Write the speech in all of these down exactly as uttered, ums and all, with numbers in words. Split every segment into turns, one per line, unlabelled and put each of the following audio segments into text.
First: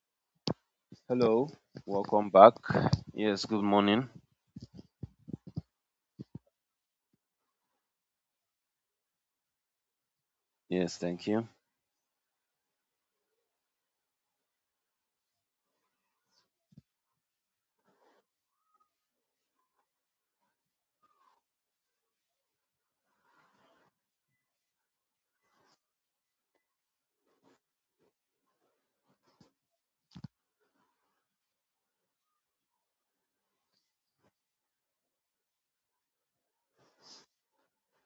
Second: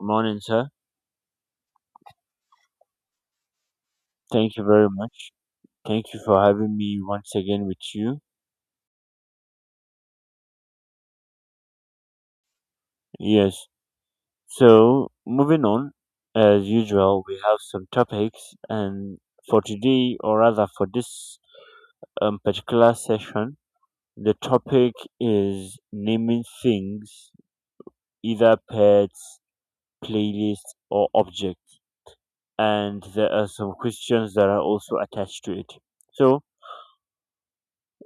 Morning, sir.
Hello, welcome back. Yes, good morning.
Thank you very much. Thank you for having me once again with you.
Yes, thank you.
Yes. So, moving on, as usual, we have some topics, and for today, or rather for this um, particular session, the topic is naming things, either pets, playlists, or objects. And there are some questions that are also attached to it. So,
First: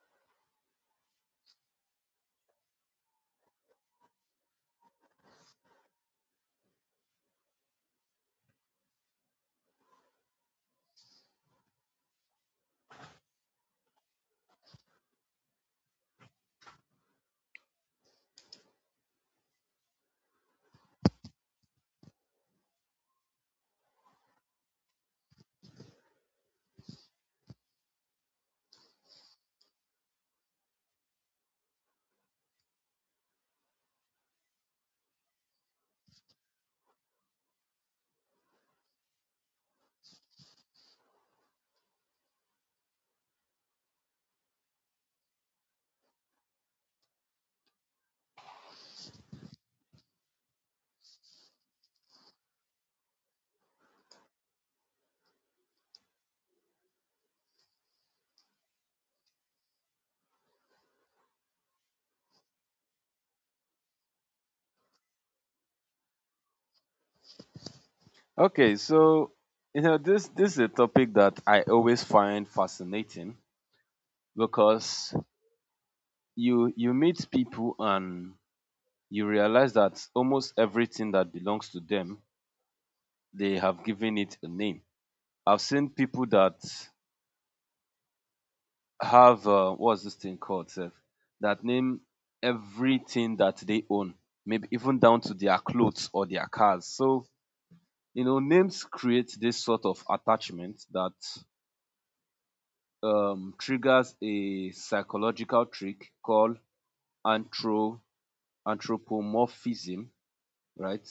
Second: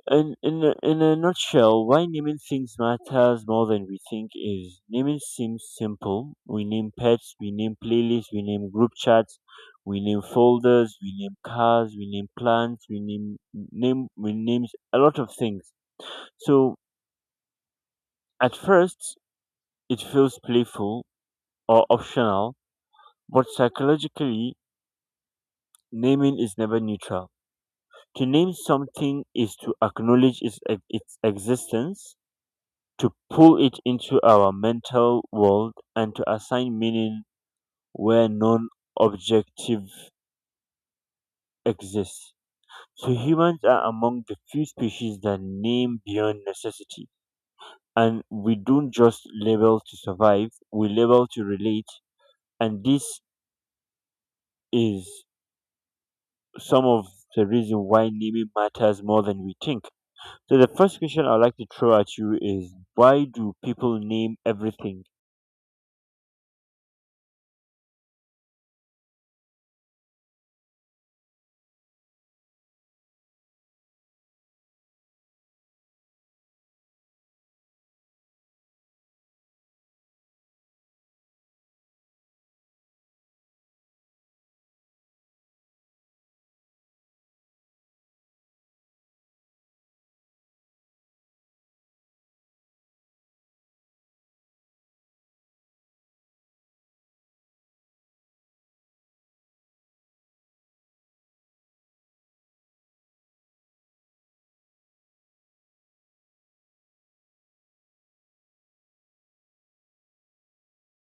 And in a, in a nutshell, why naming things matters more than we think is naming seems simple. We name pets, we name playlists, we name group chats, we name folders, we name cars, we name plants, we name name we name a lot of things. So at first, it feels playful or optional, but psychologically, naming is never neutral. To name something is to acknowledge its, its existence, to pull it into our mental world and to assign meaning where non objective exists. So humans are among the few species that name beyond necessity. And we don't just label to survive, we label to relate. And this is some of the reason why naming matters more than we think. So the first question I'd like to throw at you is, why do people name everything?
Okay, so you know this this is a topic that I always find fascinating because you you meet people and you realize that almost everything that belongs to them they have given it a name. I've seen people that have uh, what's this thing called sef that name everything that they own maybe even down to their clothes or their cars. So you know, names create this sort of attachment that um, triggers a psychological trick called anthro- anthropomorphism, right?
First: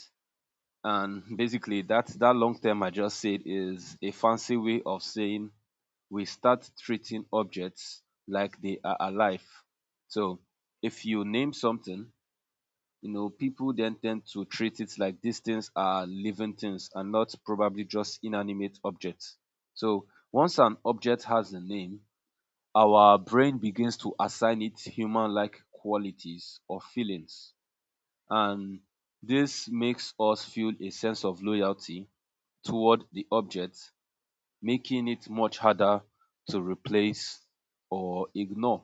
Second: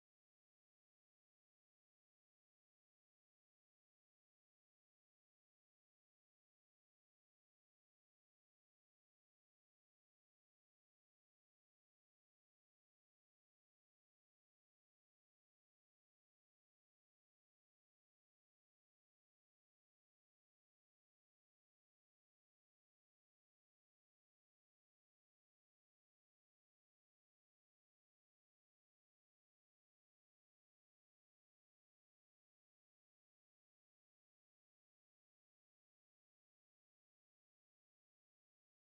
And basically, that that long term I just said is a fancy way of saying we start treating objects like they are alive. So, if you name something, you know, people then tend to treat it like these things are living things and not probably just inanimate objects. So once an object has a name, our brain begins to assign it human like qualities or feelings. And this makes us feel a sense of loyalty toward the object, making it much harder to replace or ignore.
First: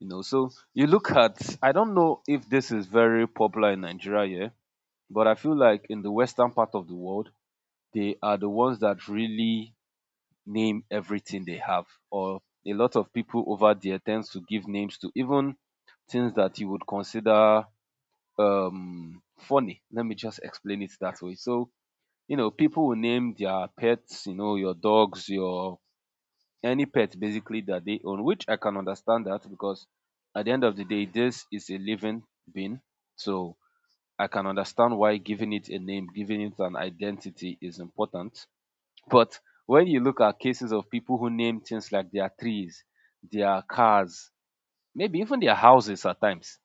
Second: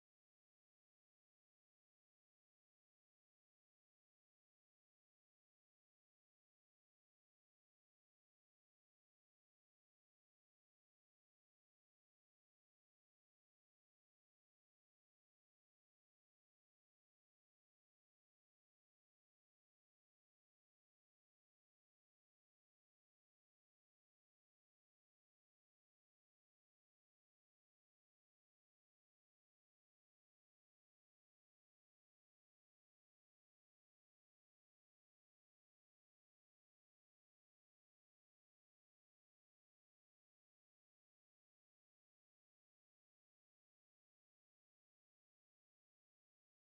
You know, so you look at, I don't know if this is very popular in Nigeria, yeah, but I feel like in the western part of the world, they are the ones that really name everything they have. Or a lot of people over there tends to give names to even things that you would consider um funny. Let me just explain it that way. So, you know, people will name their pets, you know, your dogs, your any pet basically that they own, which I can understand that because at the end of the day, this is a living being. So I can understand why giving it a name, giving it an identity is important. But when you look at cases of people who name things like their trees, their cars, maybe even their houses at times,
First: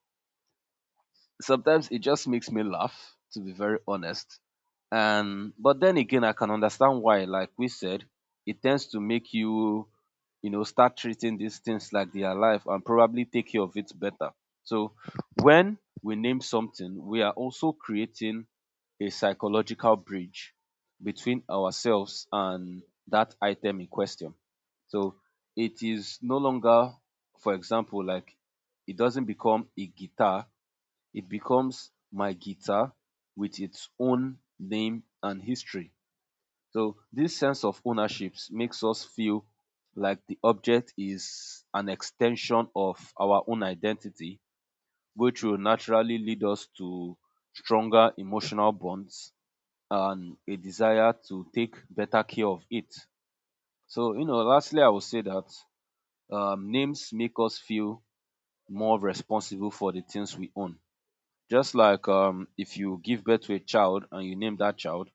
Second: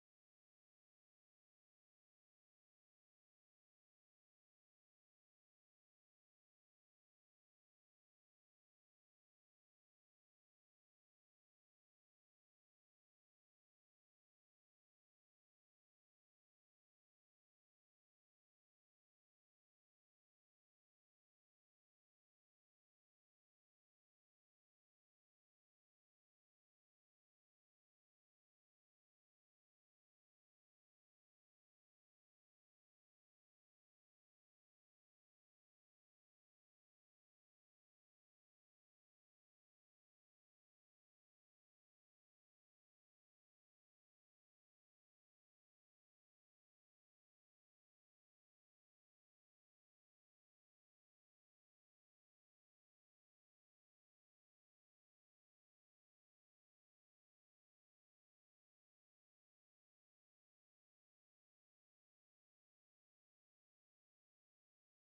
sometimes it just makes me laugh, to be very honest. And but then again, I can understand why. Like we said, it tends to make you, you know, start treating these things like they are life and probably take care of it better. So when we name something, we are also creating a psychological bridge between ourselves and that item in question. So it is no longer, for example, like it doesn't become a guitar, it becomes My Guitar with its own name and history. So this sense of ownership makes us feel like the object is an extension of our own identity, which will naturally lead us to stronger emotional bonds and a desire to take better care of it. So, you know, lastly, I would say that um, names make us feel more responsible for the things we own. Just like um, if you give birth to a child and you name that child,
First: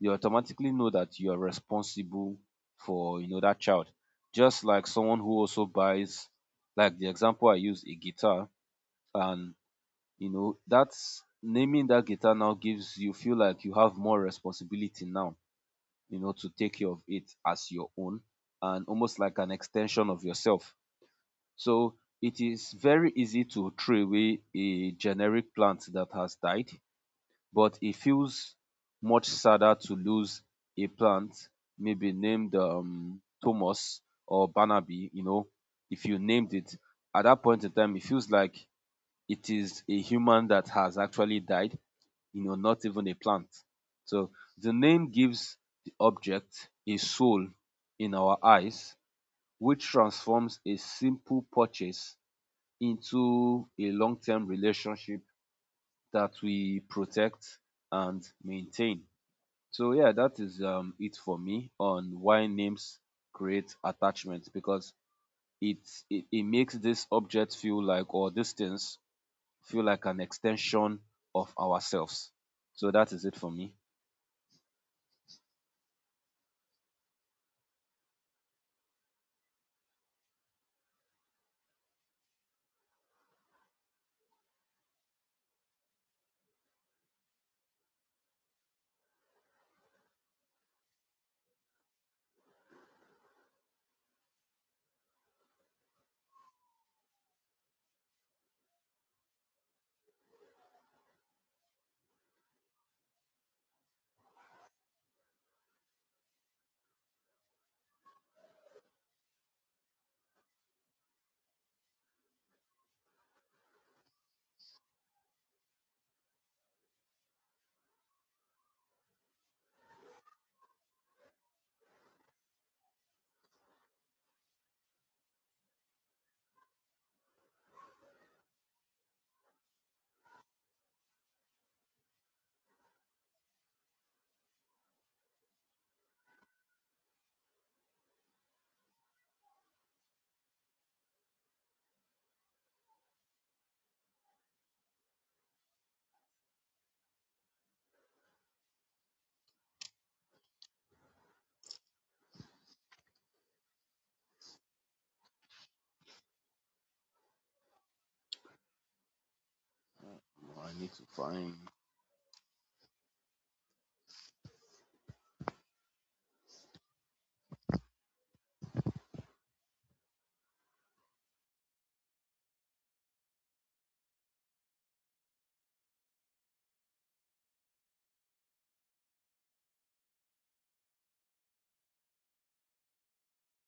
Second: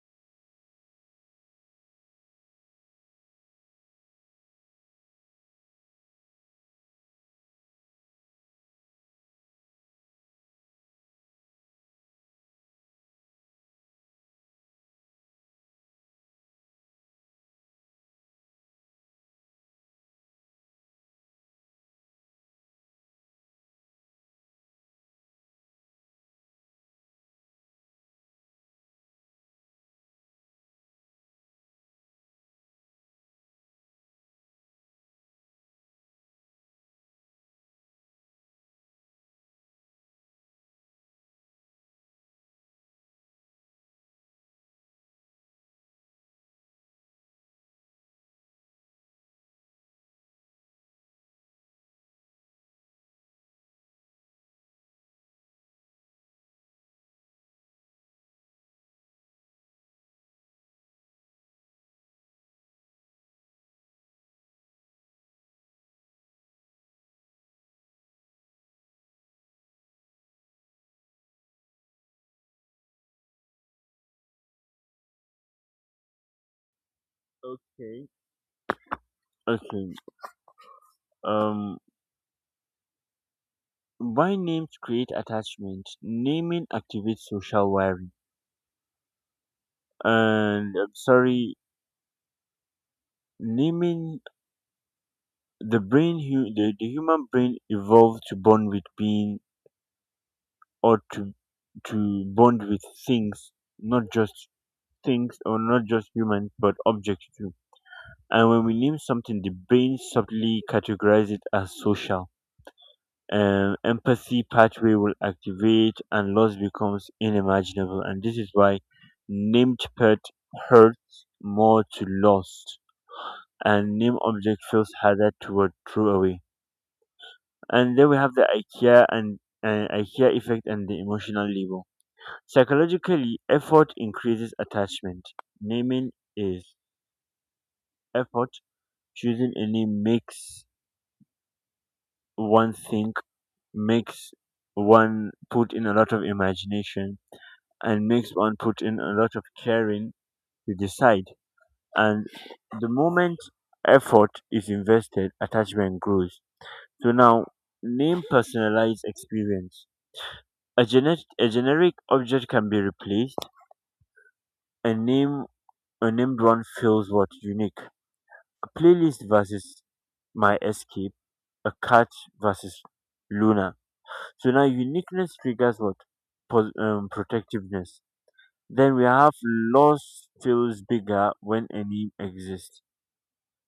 you automatically know that you are responsible for you know that child. Just like someone who also buys, like the example I use, a guitar, and you know that's naming that guitar now gives you feel like you have more responsibility now, you know, to take care of it as your own and almost like an extension of yourself. So it is very easy to throw away a generic plant that has died, but it feels much sadder to lose a plant, maybe named um, Thomas or Barnaby, you know, if you named it, at that point in time, it feels like it is a human that has actually died, you know, not even a plant. So the name gives the object a soul in our eyes, which transforms a simple purchase into a long term relationship that we protect and maintain. So yeah, that is um, it for me on why names create attachment because it, it it makes this object feel like, or these things feel like an extension of ourselves. So that is it for me.
Okay. Okay. Um By names create attachment, naming activates social wiring. And I'm sorry, naming the brain, hu- the, the human brain evolved to bond with being, or to to bond with things, not just things, or not just humans, but objects too. And when we name something, the brain subtly categorizes it as social. Um, empathy pathway will activate and loss becomes unimaginable, and this is why named pet hurts more to lost, and named object feels harder toward throwaway. And then we have the ikea and uh, ikea effect, and the emotional label. Psychologically, effort increases attachment. Naming is effort. Choosing a name makes one think, makes one put in a lot of imagination, and makes one put in a lot of caring to decide. And the moment effort is invested, attachment grows. So now, name personalized experience.
I
A,
need to
genet- a
find.
generic object can be replaced. A name, a named one feels what unique. A playlist versus my escape. A cat versus Luna. So now, uniqueness triggers what? Pos- um, protectiveness. Then we have loss feels bigger when a name exists.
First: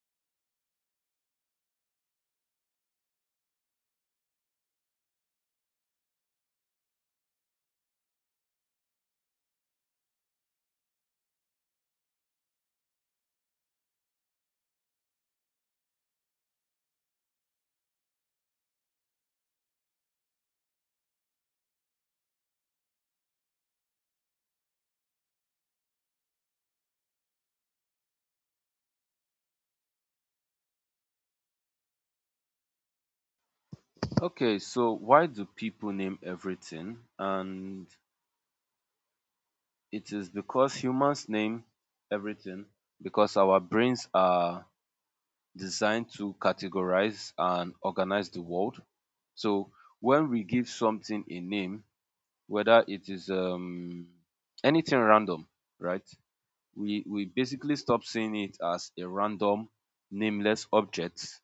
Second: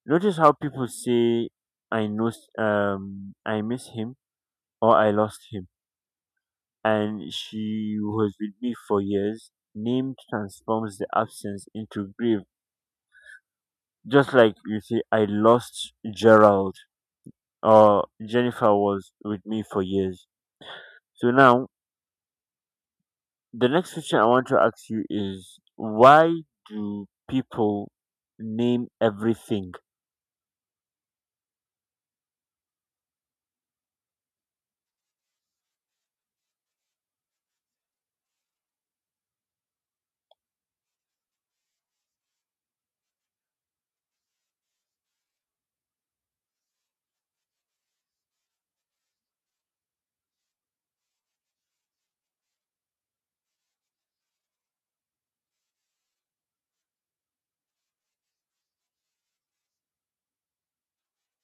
Notice how people say, "I know, um, I miss him," or "I lost him," and she was with me for years. Name transforms the absence into grief. Just like you say, "I lost Gerald," or "Jennifer was with me for years." So now, the next question I want to ask you is, why do people name everything?
Okay, so why do people name everything? And it is because humans name everything because our brains are designed to categorize and organize the world. So when we give something a name, whether it is um, anything random, right? We we basically stop seeing it as a random, nameless object,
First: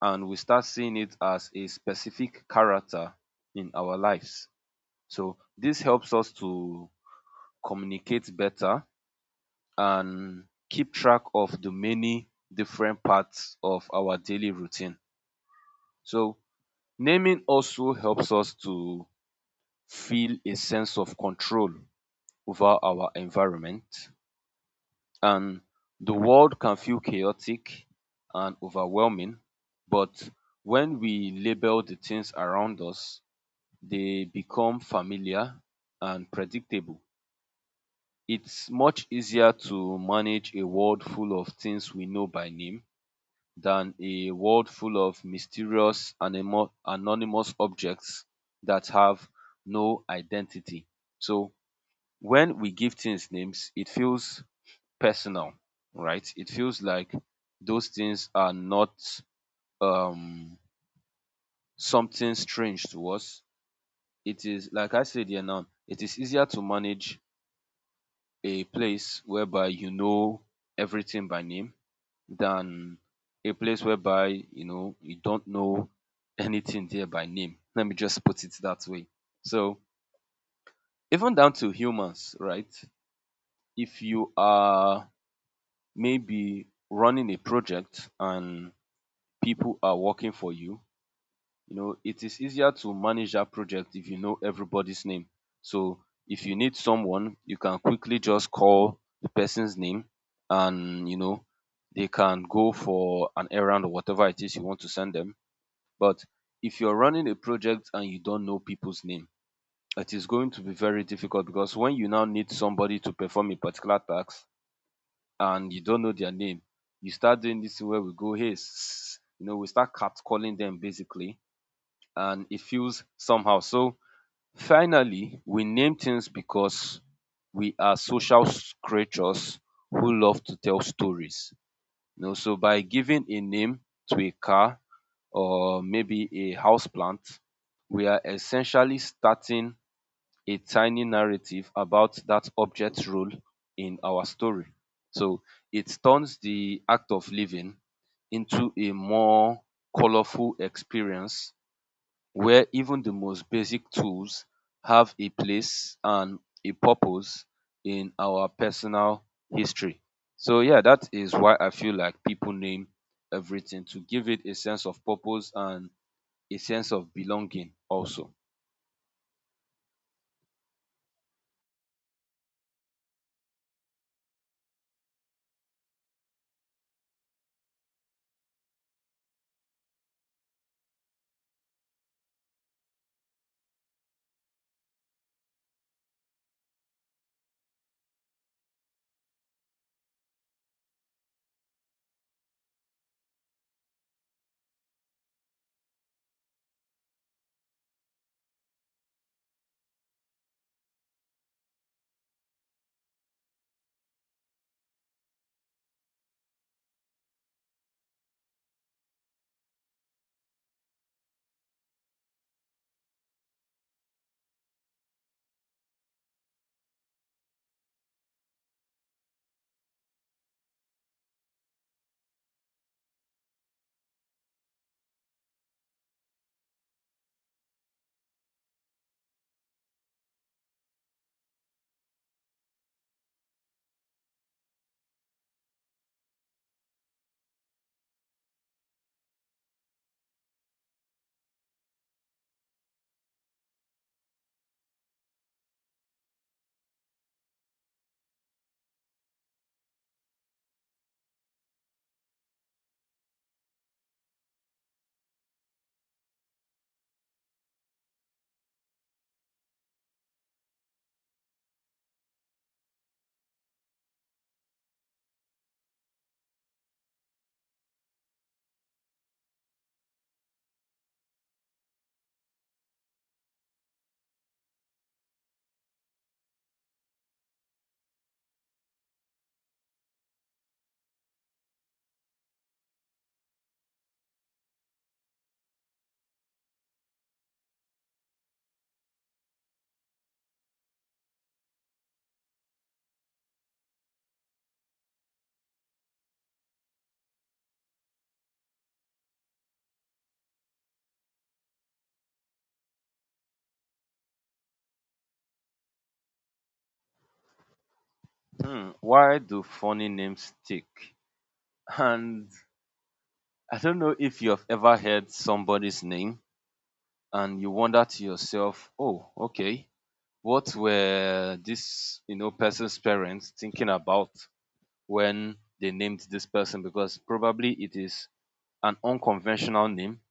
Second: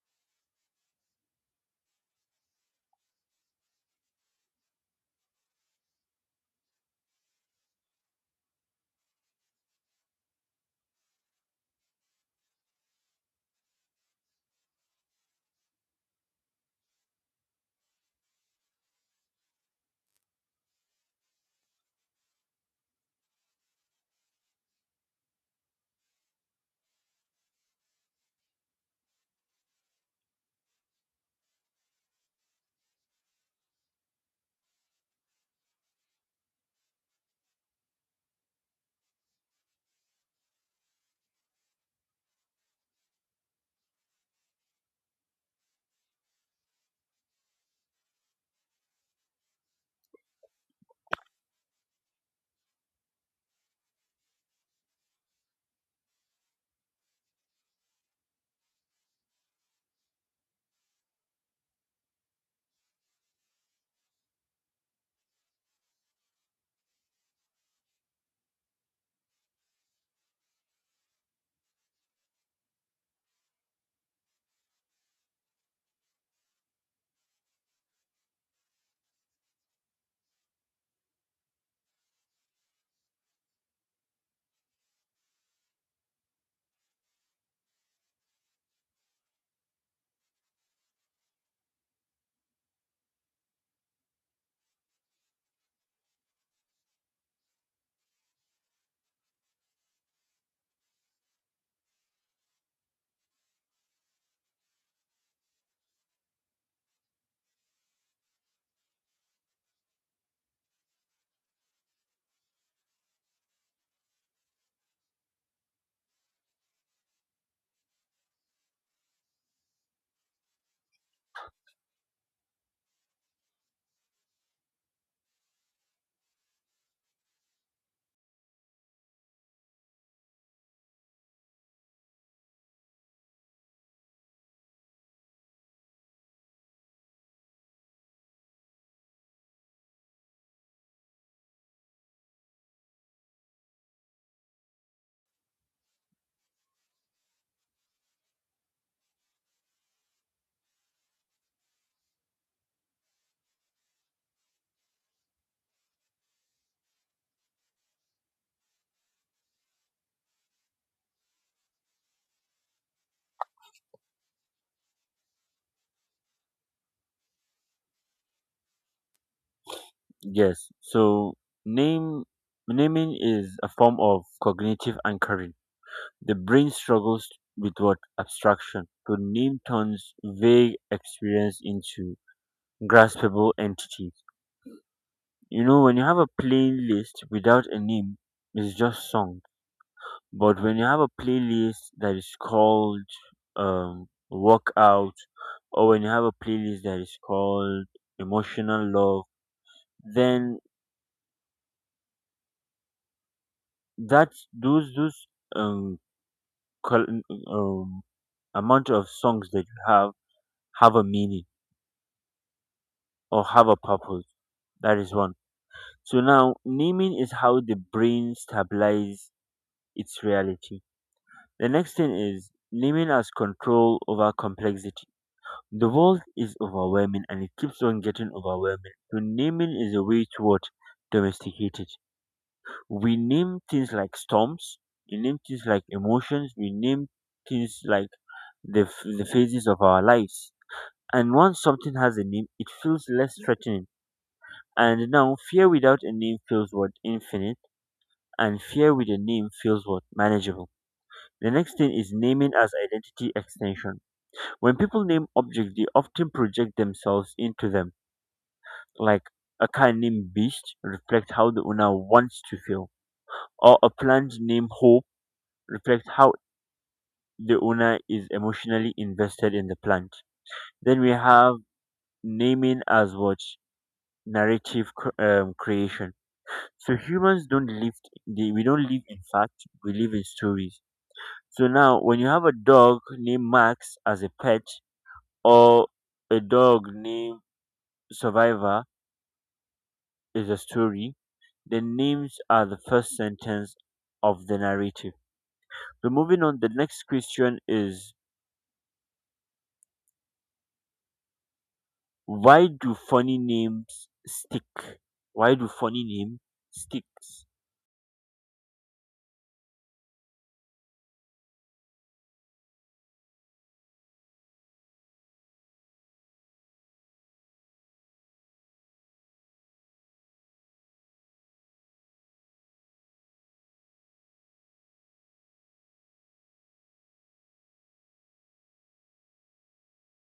and we start seeing it as a specific character in our lives. So this helps us to communicate better and keep track of the many different parts of our daily routine. So naming also helps us to feel a sense of control over our environment, and the world can feel chaotic and overwhelming, but when we label the things around us, they become familiar and predictable. It's much easier to manage a world full of things we know by name than a world full of mysterious animo- anonymous objects that have no identity. So when we give things names, it feels personal, right? It feels like those things are not um something strange to us. It is like I said here now, it is easier to manage a place whereby you know everything by name than a place whereby you know you don't know anything there by name. Let me just put it that way. So even down to humans, right? If you are maybe running a project and people are working for you, you know, it is easier to manage that project if you know everybody's name. So if you need someone, you can quickly just call the person's name and you know they can go for an errand or whatever it is you want to send them. But if you're running a project and you don't know people's name, it is going to be very difficult because when you now need somebody to perform a particular task and you don't know their name, you start doing this thing where we go, hey, s- you know, we start catcalling them basically, and it feels somehow. So finally, we name things because we are social s- creatures who love to tell stories. You know, so by giving a name to a car, or maybe a house plant, we are essentially starting a tiny narrative about that object's role in our story. So it turns the act of living into a more colorful experience where even the most basic tools have a place and a purpose in our personal history. So yeah, that is why I feel like people name everything to give it a sense of purpose and a sense of belonging also.
Yes. So name naming is a form of cognitive anchoring. The brain struggles with what abstraction. To name turns vague experience into graspable entities. You know, when you have a plain list without a name, it's just song. But when you have a playlist that is called um, workout, or when you have a playlist that is called emotional love, then that those those um col- um, amount of songs that you have have a meaning or have a purpose. That is one. So now naming is how the brain stabilizes its reality. The next thing is naming as control over complexity. The world is overwhelming and it keeps on getting overwhelming. So naming is a way to what domesticate it. We name things like storms, we name things like emotions, we name things like the, f- the phases of our lives. And once something has a name, it feels less threatening. And now, fear without a name feels what? Infinite. And fear with a name feels what? Manageable. The next thing is naming as identity extension. When people name objects, they often project themselves into them. Like a car named Beast reflects how the owner wants to feel, or a plant named Hope reflects how the owner is emotionally invested in the plant. Then we have naming as what? Narrative cr- um, creation. So humans don't live, they, we don't live in fact, we live in stories. So now when you have a dog named Max as a pet, or a dog named Survivor, is a story. The names are the first sentence of the narrative. So moving on, the next question is, why do funny names stick? Why do funny names sticks
Hmm, why do funny names stick? And I don't know if you have ever heard somebody's name and you wonder to yourself, oh, okay, what were this you know person's parents thinking about when they named this person? Because probably it is an unconventional name,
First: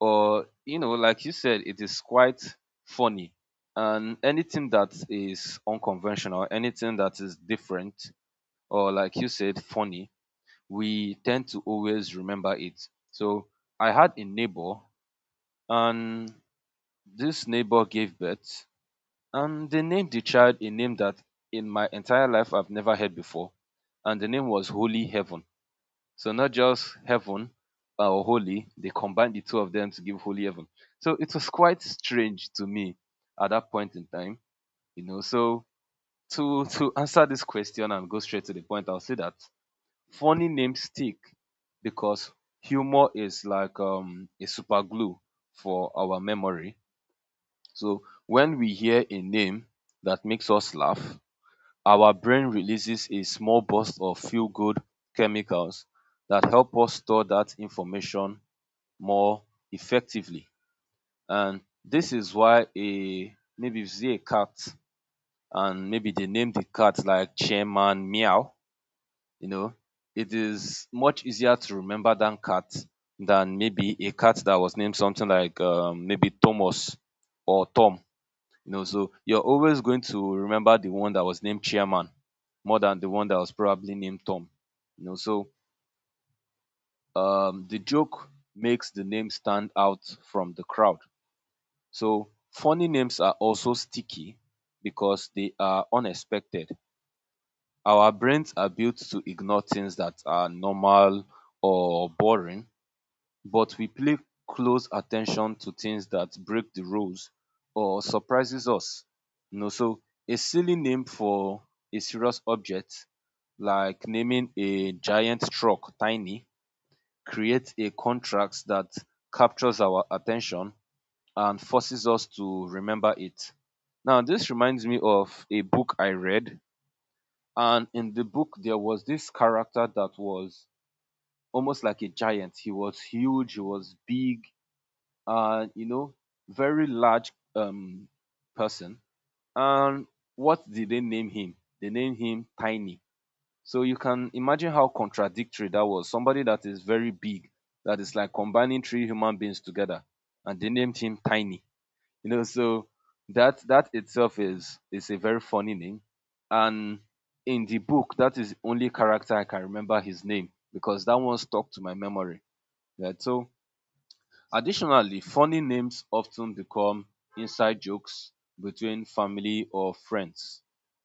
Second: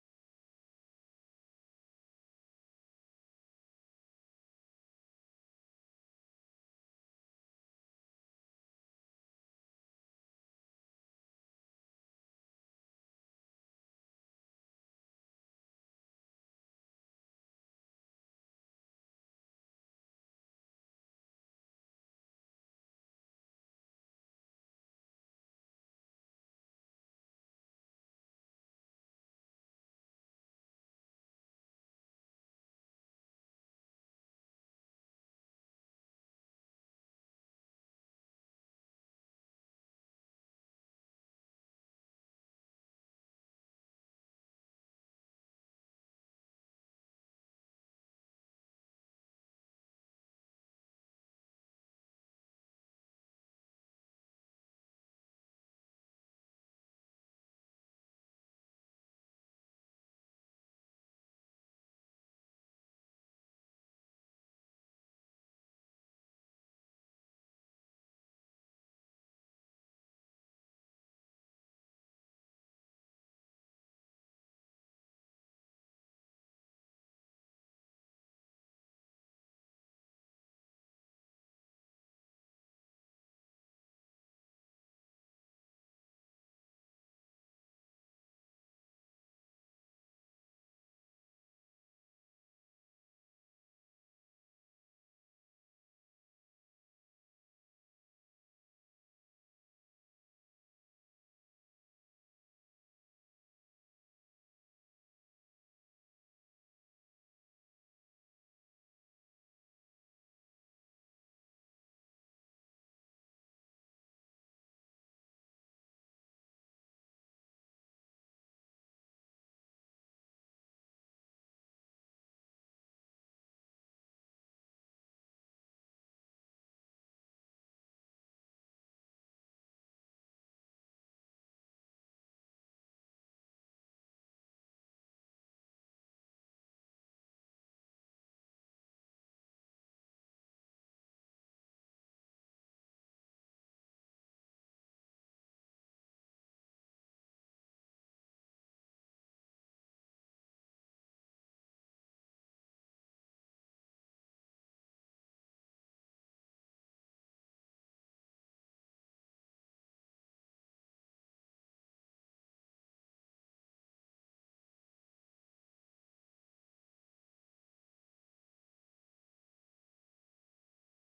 or you know, like you said, it is quite funny. And anything that is unconventional, anything that is different, or like you said, funny, we tend to always remember it. So I had a neighbor, and this neighbor gave birth, and they named the child a name that in my entire life I've never heard before, and the name was Holy Heaven. So not just heaven uh, or holy, they combined the two of them to give Holy Heaven. So it was quite strange to me at that point in time, you know. So to to answer this question and go straight to the point, I'll say that funny names stick because humor is like um, a super glue for our memory. So when we hear a name that makes us laugh, our brain releases a small burst of feel good chemicals that help us store that information more effectively. And this is why, a maybe you see a cat and maybe they name the cat like Chairman Meow. You know, it is much easier to remember than cat than maybe a cat that was named something like um, maybe Thomas or Tom. You know, so you're always going to remember the one that was named Chairman more than the one that was probably named Tom. You know, so um, the joke makes the name stand out from the crowd. So funny names are also sticky because they are unexpected. Our brains are built to ignore things that are normal or boring, but we pay close attention to things that break the rules or surprises us. You know, so a silly name for a serious object, like naming a giant truck tiny, creates a contrast that captures our attention and forces us to remember it. Now, this reminds me of a book I read and in the book, there was this character that was almost like a giant. He was huge, he was big, and you know, very large um, person. And what did they name him? They named him Tiny. So you can imagine how contradictory that was. Somebody that is very big, that is like combining three human beings together, and they named him Tiny you know so that that itself is is a very funny name, and in the book, that is the only character I can remember his name, because that one stuck to my memory, right? So additionally, funny names often become inside jokes between family or friends.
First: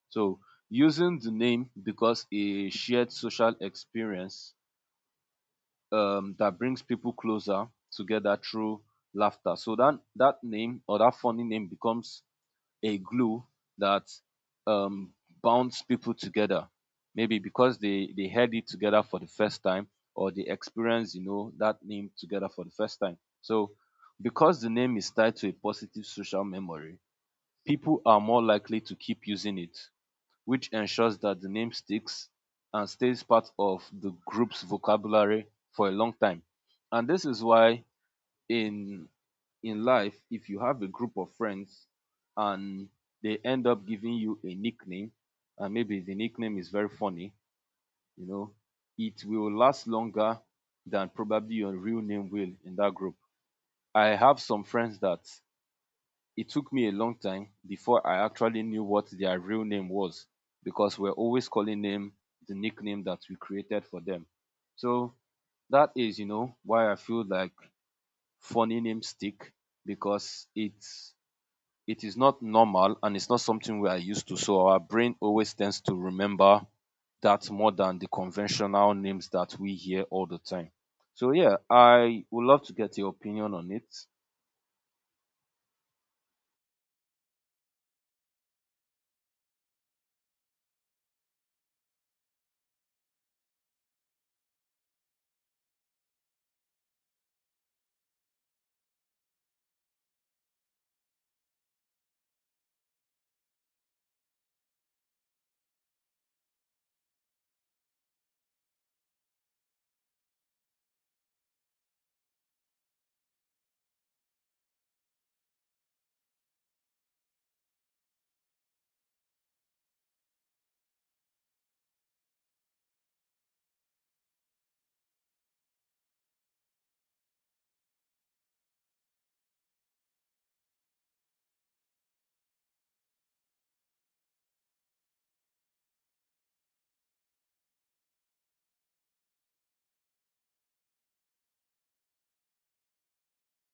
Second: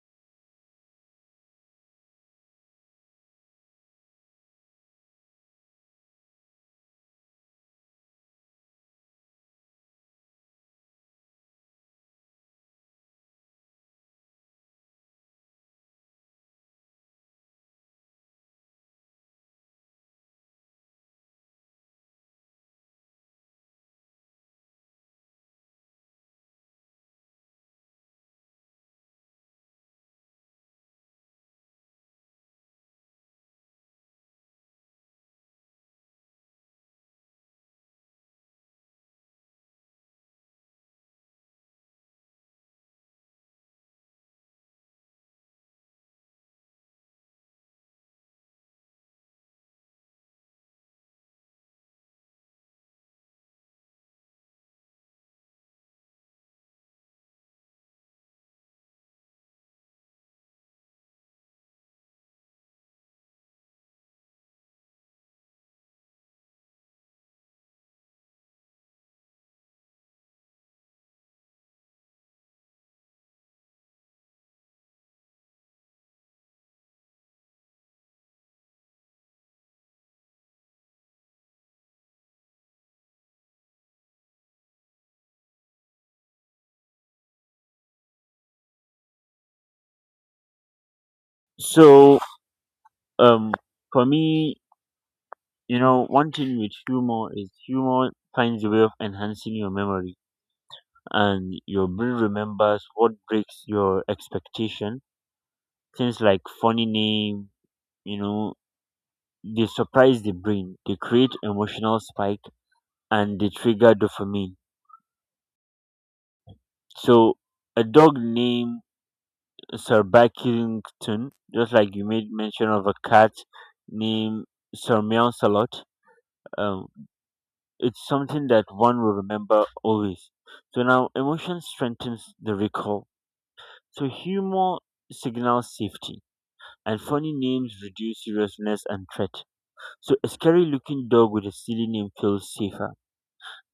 So using the name because a shared social experience um, that brings people closer together through laughter. So that that name or that funny name becomes a glue that um, bonds people together. Maybe because they, they heard it together for the first time, or they experienced, you know, that name together for the first time. So because the name is tied to a positive social memory, people are more likely to keep using it, which ensures that the name sticks and stays part of the group's vocabulary for a long time. And this is why in in life, if you have a group of friends and they end up giving you a nickname, and maybe the nickname is very funny, you know, it will last longer than probably your real name will in that group. I have some friends that it took me a long time before I actually knew what their real name was, because we're always calling them the nickname that we created for them. So that is, you know, why I feel like funny names stick, because it's it is not normal and it's not something we are used to. So our brain always tends to remember that more than the conventional names that we hear all the time. So yeah, I would love to get your opinion on it.
So um for me, you know, one thing with humor is humor finds a way of enhancing your memory, and your brain remembers what breaks your expectation. Things like funny name, you know, they surprise the brain, they create emotional spike, and they trigger dopamine. So a dog named Sir Bakington, just like you made mention of a cat named Sir Meow Salot, it's something that one will remember always. So now emotion strengthens the recall. So humor signals safety. And funny names reduce seriousness and threat. So a scary looking dog with a silly name feels safer.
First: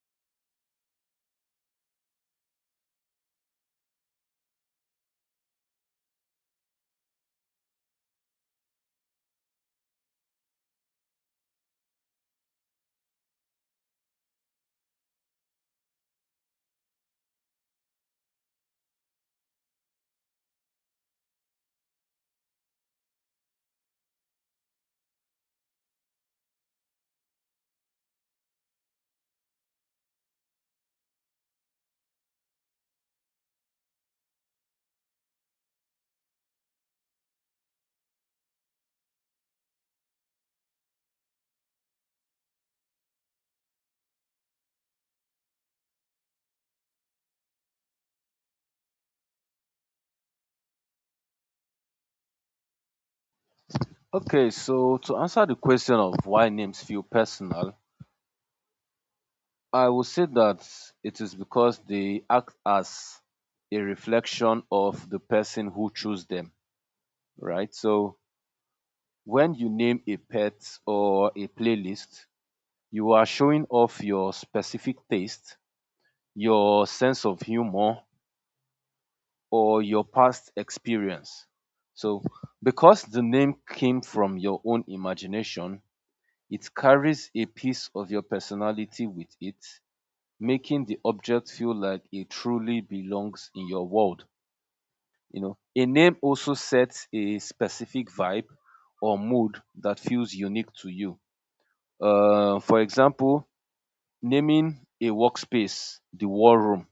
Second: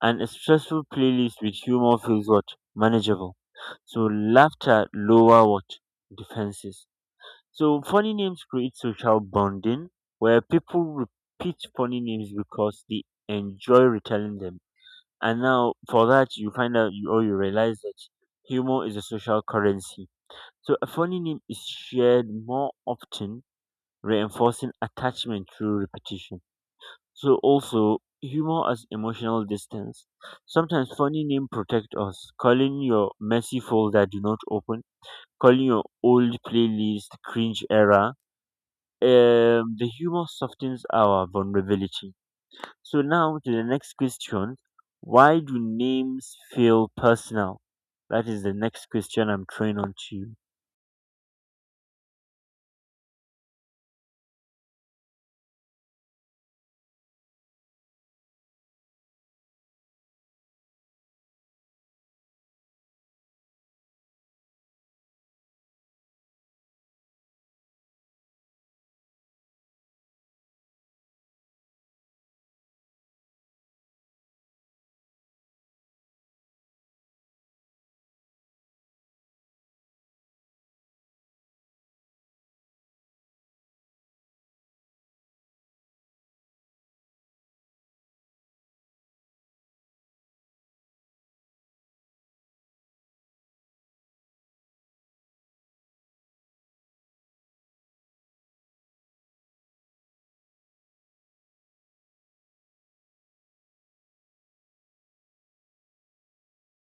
And a stressful playlist with humor feels what? Manageable. So laughter lower what? Defenses. So funny names create social bonding, where people repeat funny names because they enjoy retelling them. And now for that you find out, you or you realize that humor is a social currency. So a funny name is shared more often, reinforcing attachment through repetition. So also humor as emotional distance. Sometimes funny name protect us, calling your messy folder do not open, calling your old playlist cringe era. Um, the humor softens our vulnerability. So now to the next question. Why do names feel personal? That is the next question I'm throwing on to you.
Okay, so to answer the question of why names feel personal, I would say that it is because they act as a reflection of the person who chose them, right? So when you name a pet or a playlist, you are showing off your specific taste, your sense of humor, or your past experience. So because the name came from your own imagination, it carries a piece of your personality with it, making the object feel like it truly belongs in your world. You know, a name also sets a specific vibe or mood that feels unique to you. Uh, for example, naming a workspace the war room.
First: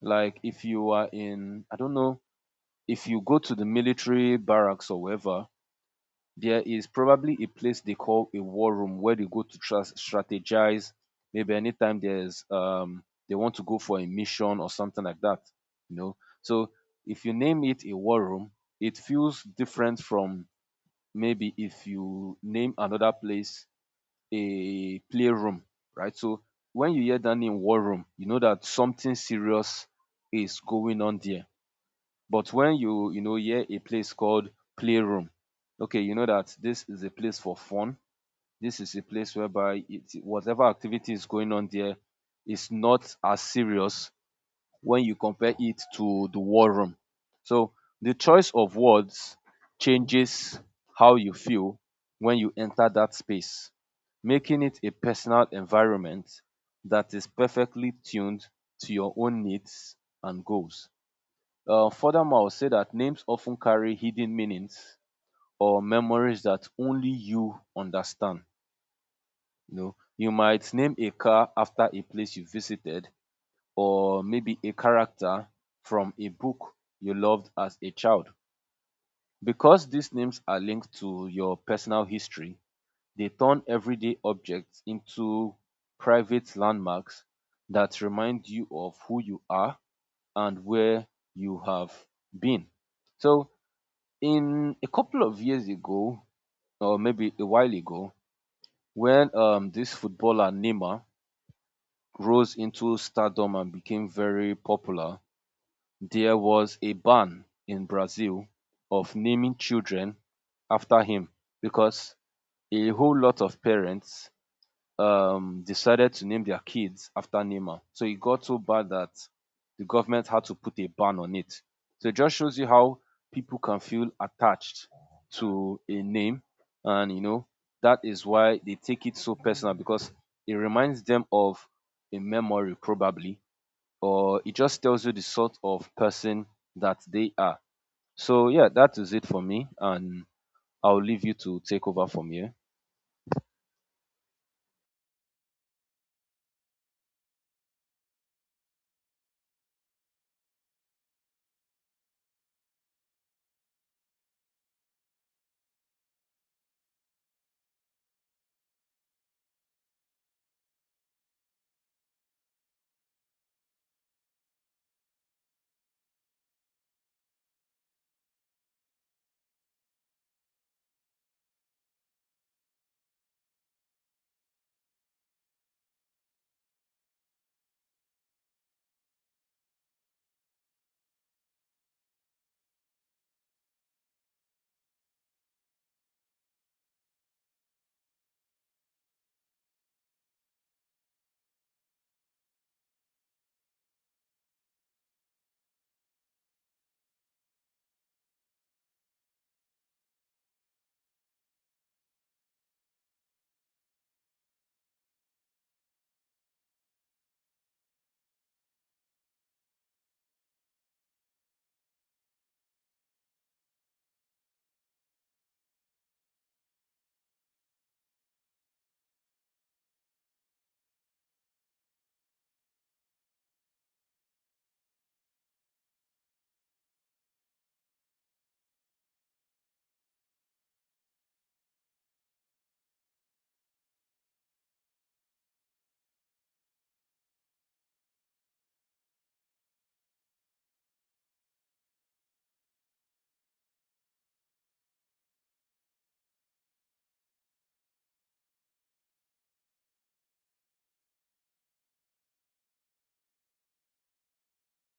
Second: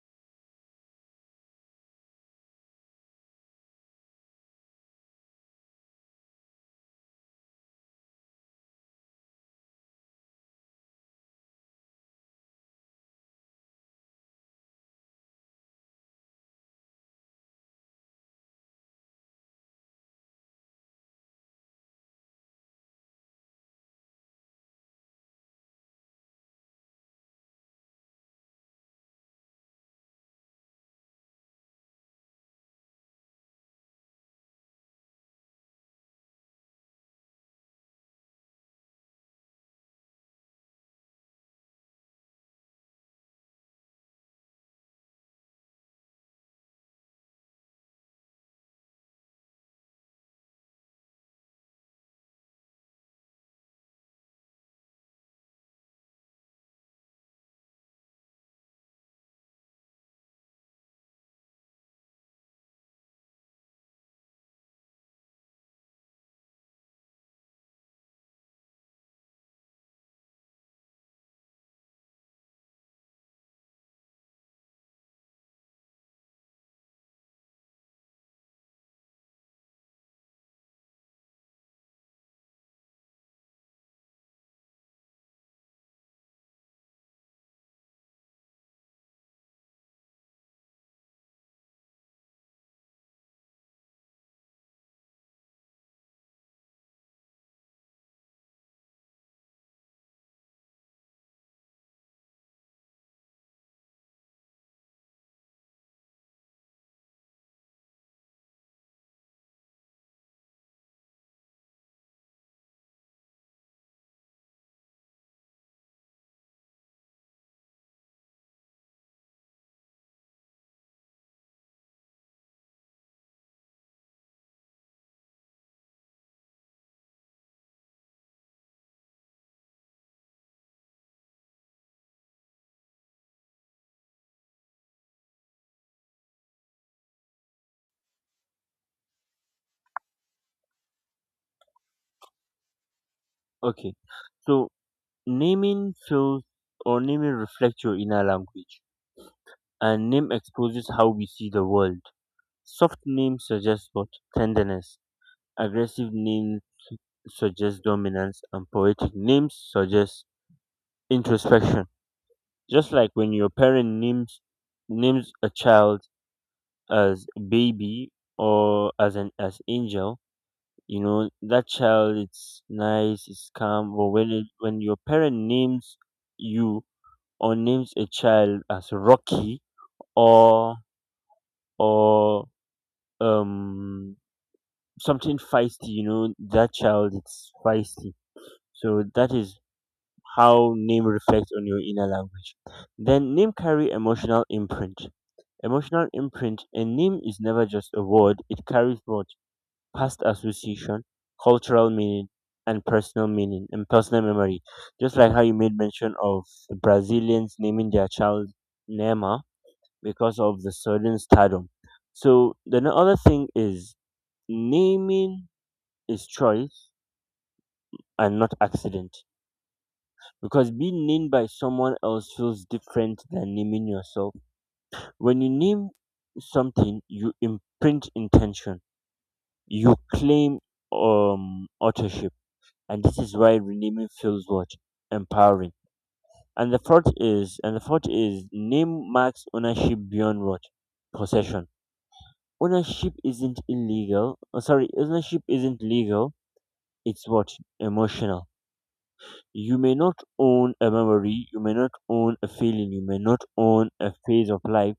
Like if you are in, I don't know, if you go to the military barracks or wherever, there is probably a place they call a war room where they go to tra- strategize. Maybe anytime there's um they want to go for a mission or something like that. You know, so if you name it a war room, it feels different from maybe if you name another place a playroom, right? So when you hear that name war room, you know that something serious is going on there. But when you you know, hear a place called playroom, okay, you know that this is a place for fun. This is a place whereby it, whatever activity is going on there is not as serious when you compare it to the war room. So the choice of words changes how you feel when you enter that space, making it a personal environment that is perfectly tuned to your own needs and goals. Uh, furthermore, I'll say that names often carry hidden meanings or memories that only you understand. You know, you might name a car after a place you visited, or maybe a character from a book you loved as a child. Because these names are linked to your personal history, they turn everyday objects into private landmarks that remind you of who you are and where you have been. So in a couple of years ago, or maybe a while ago, when um, this footballer Neymar rose into stardom and became very popular, there was a ban in Brazil of naming children after him, because a whole lot of parents um, decided to name their kids after Neymar. So it got so bad that the government had to put a ban on it. So it just shows you how people can feel attached to a name, and you know, that is why they take it so personal, because it reminds them of a memory probably, or it just tells you the sort of person that they are. So yeah, that is it for me, and I'll leave you to take over from here.
Okay. So naming feels or naming reflects your inner language. And name exposes how we see the world. Soft names suggest what? Tenderness. Aggressive names suggest dominance, and poetic names suggest introspection. Just like when your parent names names a child as baby, or as an as angel, you know that child it's nice it's calm. But when it, when your parent names you, or names a child as Rocky, or or um something feisty, you know that child it's feisty. So that is how name reflects on your inner language. Then name carry emotional imprint. Emotional imprint, a name is never just a word, it carries more past association, cultural meaning, and personal meaning and personal memory. Just like how you made mention of the Brazilians naming their child Nema because of the sudden stardom. So the n- other thing is naming is choice and not accident. Because being named by someone else feels different than naming yourself. When you name something, you imprint intention. You claim um authorship, and this is why renaming feels what? Empowering. And the fourth is and the fourth is name marks ownership beyond what possession. Ownership isn't illegal. Oh, sorry, ownership isn't legal. It's what emotional. You may not own a memory, you may not own a feeling, you may not own a phase of life,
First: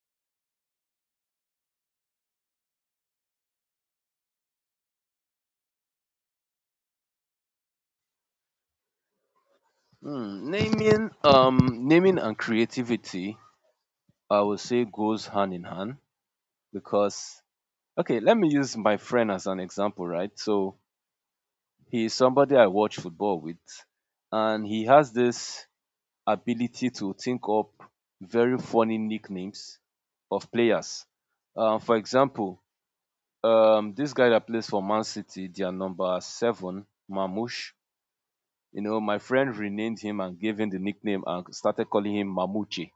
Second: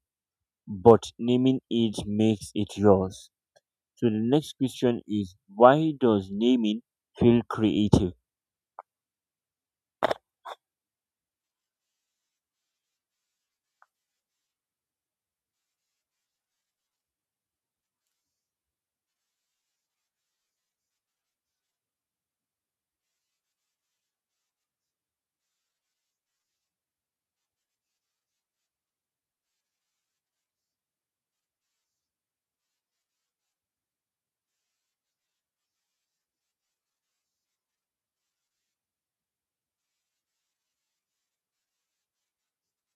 but naming it makes it yours. So the next question is, why does naming feel creative?
Hmm, naming, um, naming and creativity, I would say goes hand in hand because, okay, let me use my friend as an example, right? So he's somebody I watch football with, and he has this ability to think up very funny nicknames of players. Um, for example, um, this guy that plays for Man City, their number seven, Mamush. You know, my friend renamed him and gave him the nickname and started calling him Mamuchi.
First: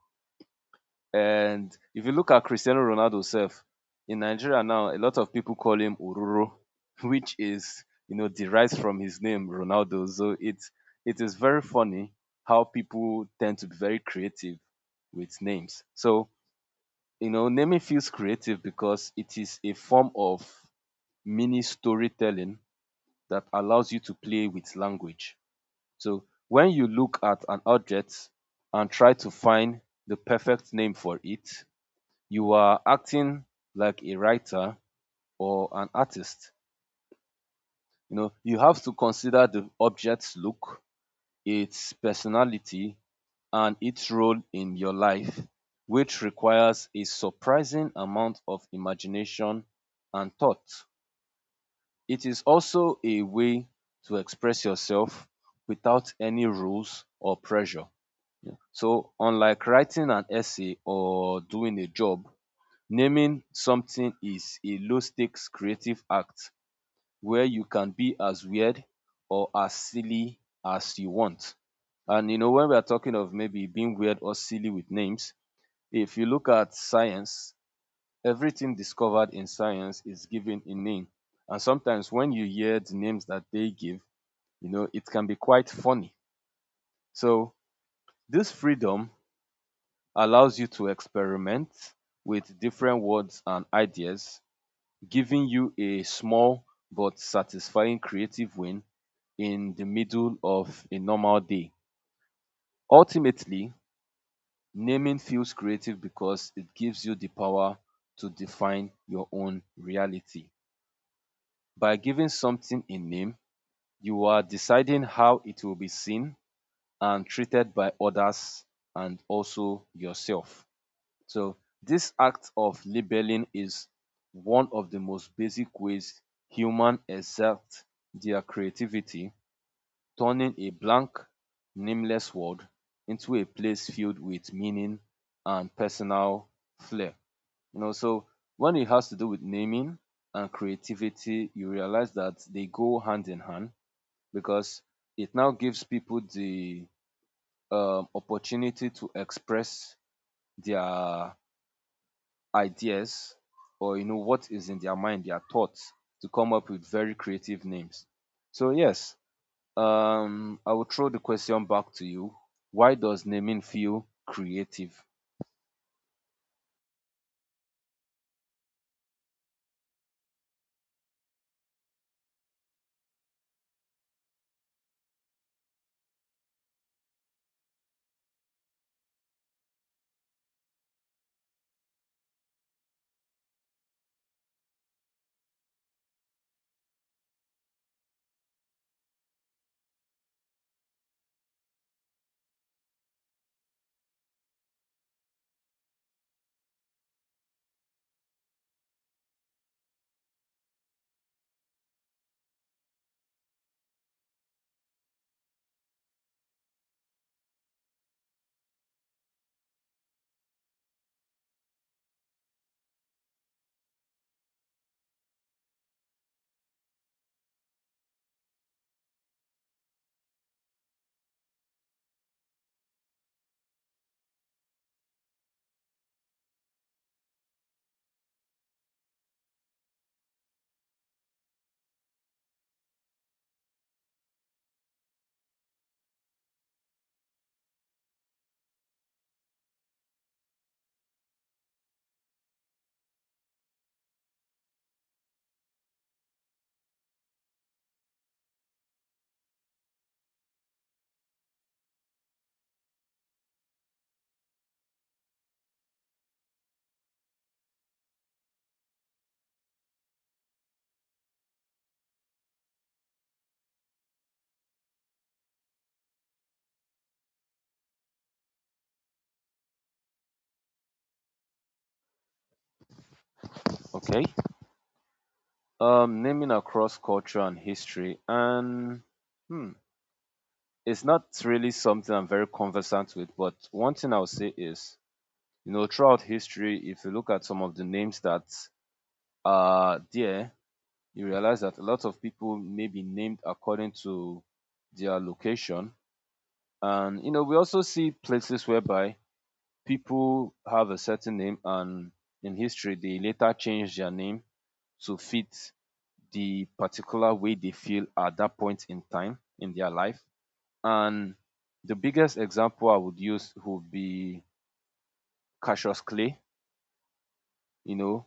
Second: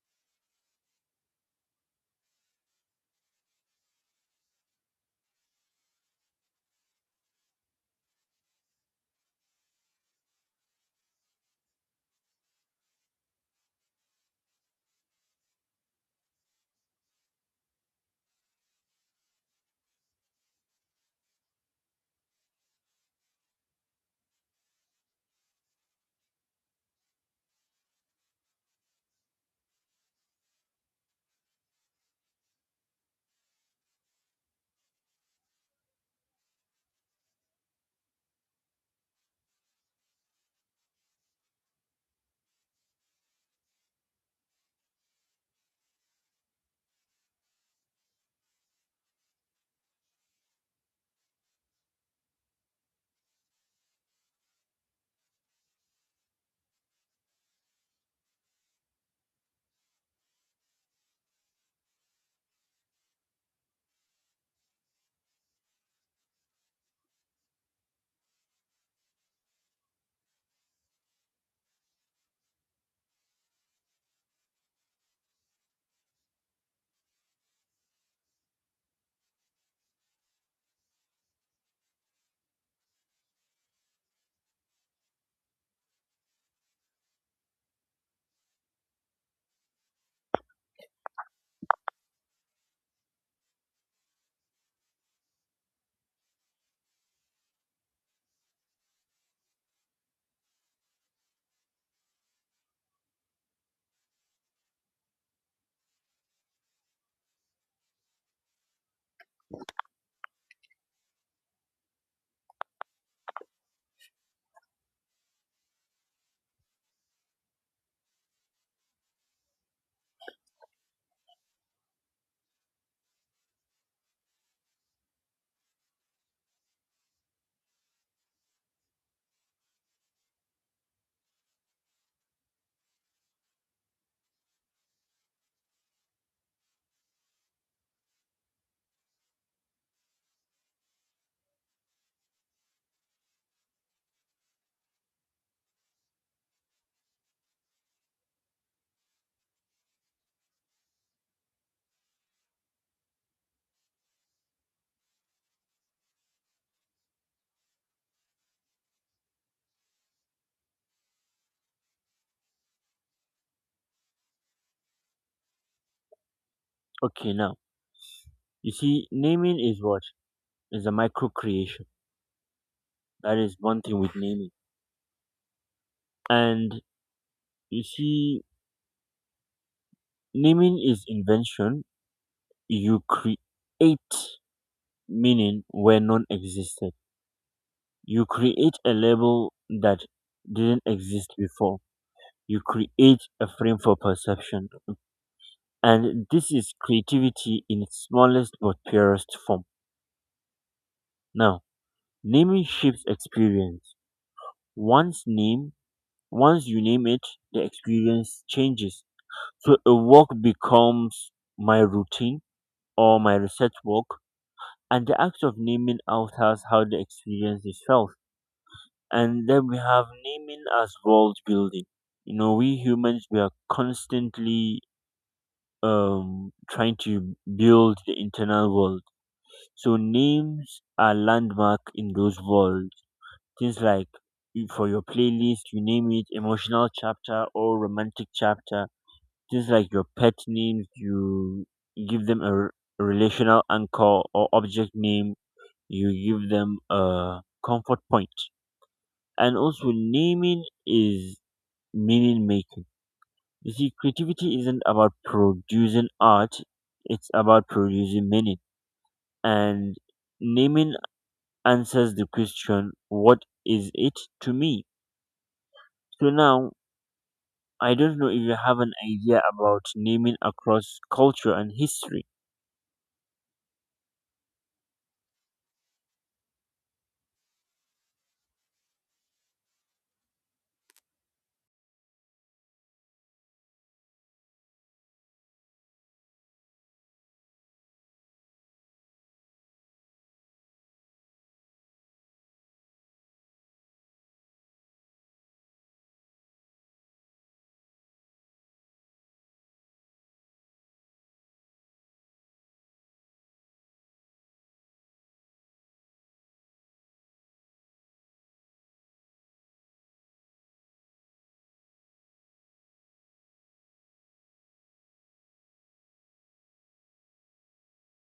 And if you look at Cristiano Ronaldo self, in Nigeria now, a lot of people call him Oruro, which is, you know, derives from his name, Ronaldo. So it's it is very funny how people tend to be very creative with names. So, you know, naming feels creative because it is a form of mini storytelling that allows you to play with language. So when you look at an object and try to find the perfect name for it, you are acting like a writer or an artist. You know, you have to consider the object's look, its personality, and its role in your life, which requires a surprising amount of imagination and thought. It is also a way to express yourself without any rules or pressure. So unlike writing an essay or doing a job, naming something is a low stakes creative act where you can be as weird or as silly as you want. And you know, when we are talking of maybe being weird or silly with names, if you look at science, everything discovered in science is given a name. And sometimes when you hear the names that they give, you know, it can be quite funny. So this freedom allows you to experiment with different words and ideas, giving you a small but satisfying creative win in the middle of a normal day. Ultimately, naming feels creative because it gives you the power to define your own reality. By giving something a name, you are deciding how it will be seen and treated by others and also yourself. So this act of labeling is one of the most basic ways humans exert their creativity, turning a blank, nameless world into a place filled with meaning and personal flair. You know, so when it has to do with naming and creativity, you realize that they go hand in hand because it now gives people the um, opportunity to express their ideas, or you know, what is in their mind, their thoughts, to come up with very creative names. So yes, um, I will throw the question back to you. Why does naming feel creative?
Okay, now you see, naming is what is a micro creation. That is one thing with naming. And you see, naming is invention. You create meaning where none existed. You create a label that didn't exist before. You create a frame for perception. And this is creativity in its smallest but purest form. Now, naming shapes experience. Once name, Once you name it, the experience changes. So a walk becomes my routine or my research work, and the act of naming out as how the experience is felt. And then we have naming as world building. You know, we humans we are constantly um trying to build the internal world. So names are landmark in those worlds. Things like you- for your playlist, you name it emotional chapter or romantic chapter. Just like your pet names, you give them a r- relational anchor, or object name, you give them a comfort point. And also, naming is meaning making. You see, creativity isn't about producing art, it's about producing meaning. And naming answers the question, what is it to me? So now, I don't know if you have an idea about naming across culture and history.
Okay. Um, naming across culture and history, and hmm, it's not really something I'm very conversant with. But one thing I'll say is, you know, throughout history, if you look at some of the names that are there, you realize that a lot of people may be named according to their location. And you know, we also see places whereby people have a certain name and in history they later change their name to fit the particular way they feel at that point in time in their life. And the biggest example I would use would be Cassius Clay, you know,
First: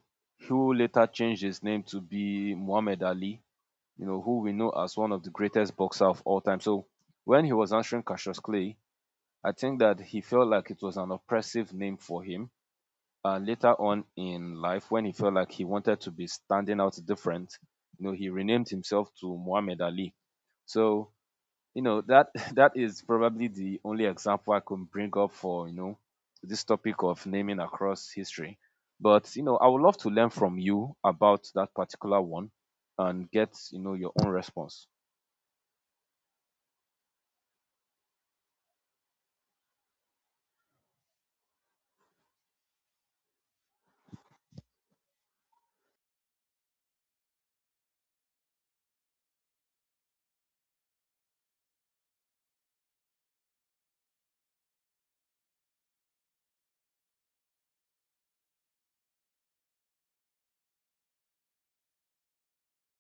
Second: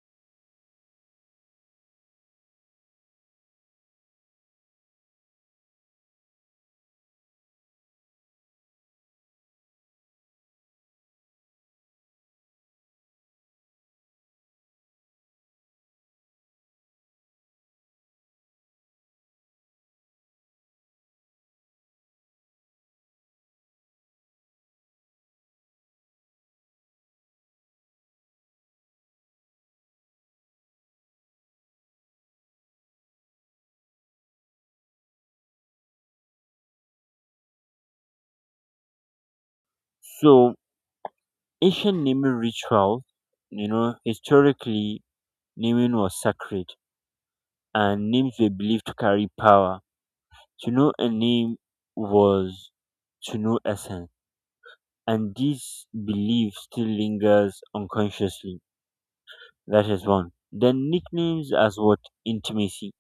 who later changed his name to be Muhammad Ali, you know, who we know as one of the greatest boxer of all time. So when he was answering Cassius Clay, I think that he felt like it was an oppressive name for him. And later on in life, when he felt like he wanted to be standing out different, you know, he renamed himself to Muhammad Ali. So, you know, that that is probably the only example I can bring up for, you know, this topic of naming across history. But, you know, I would love to learn from you about that particular one and get, you know, your own response.
So, Asian naming rituals, you know, historically, naming was sacred, and names were believed to carry power. To know a name was to know essence, and this belief still lingers unconsciously. That is one. Then nicknames as what intimacy.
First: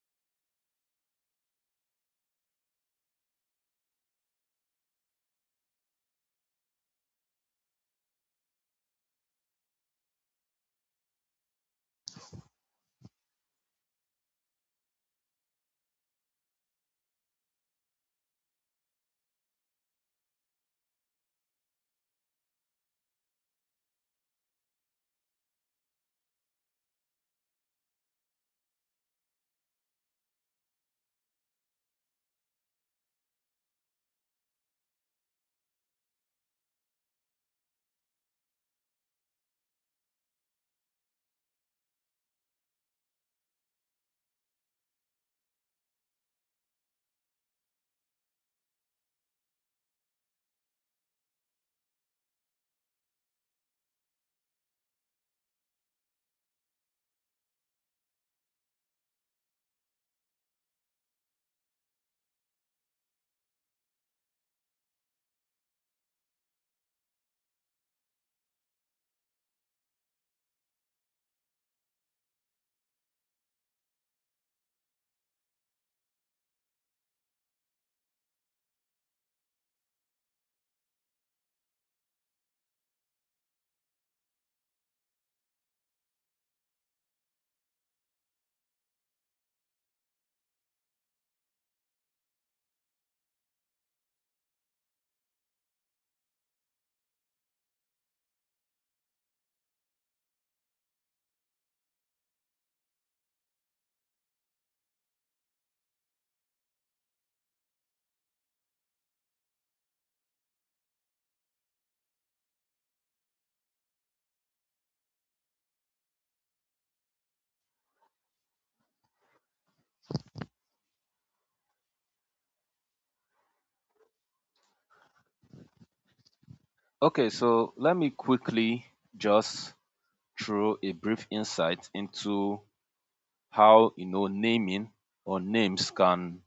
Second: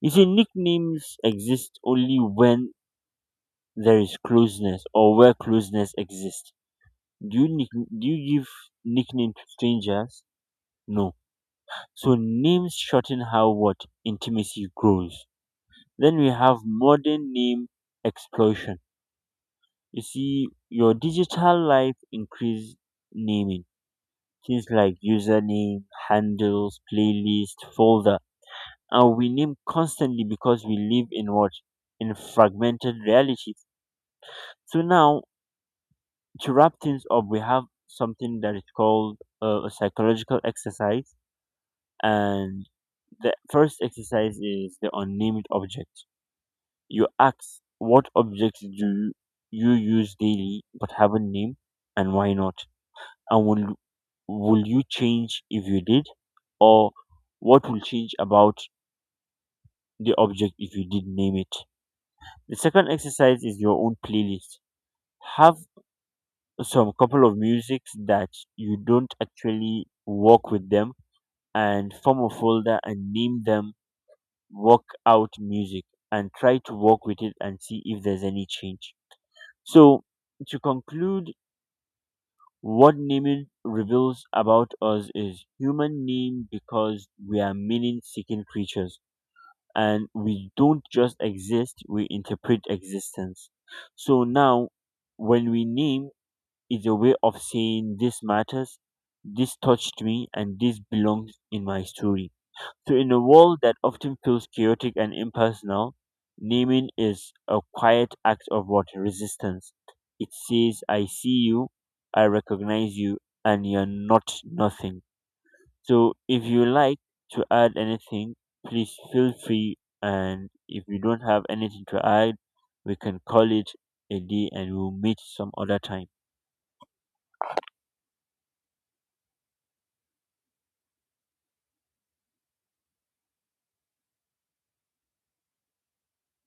You see, nicknames exist only when there is closeness, or where closeness exists. Do you nick- do you give nickname to strangers? No. So names shorten how what intimacy grows. Then we have modern name explosion. You see, your digital life increase naming things like username, handles, playlist, folder, and we name constantly because we live in what in fragmented realities. So now to wrap things up, we have something that is called uh, a psychological exercise, and the first exercise is the unnamed object. You ask, what objects do you use daily but haven't named, and why not? And will, will you change if you did? Or what will change about the object if you did name it? The second exercise is your own playlist. Have some couple of musics that you don't actually work with them, and form a folder and name them work out music, and try to work with it and see if there's any change. So to conclude, what naming reveals about us is human name because we are meaning seeking creatures, and we don't just exist, we interpret existence. So now, when we name, it's a way of saying this matters, this touched me, and this belongs in my story. So, in a world that often feels chaotic and impersonal, naming is a quiet act of what? Resistance. It says, I see you, I recognize you, and you're not nothing. So, if you like to add anything, please feel free. And if you don't have anything to add, we can call it a day, and we'll meet some other time.
Okay, so let me quickly just throw a brief insight into how you know naming or names can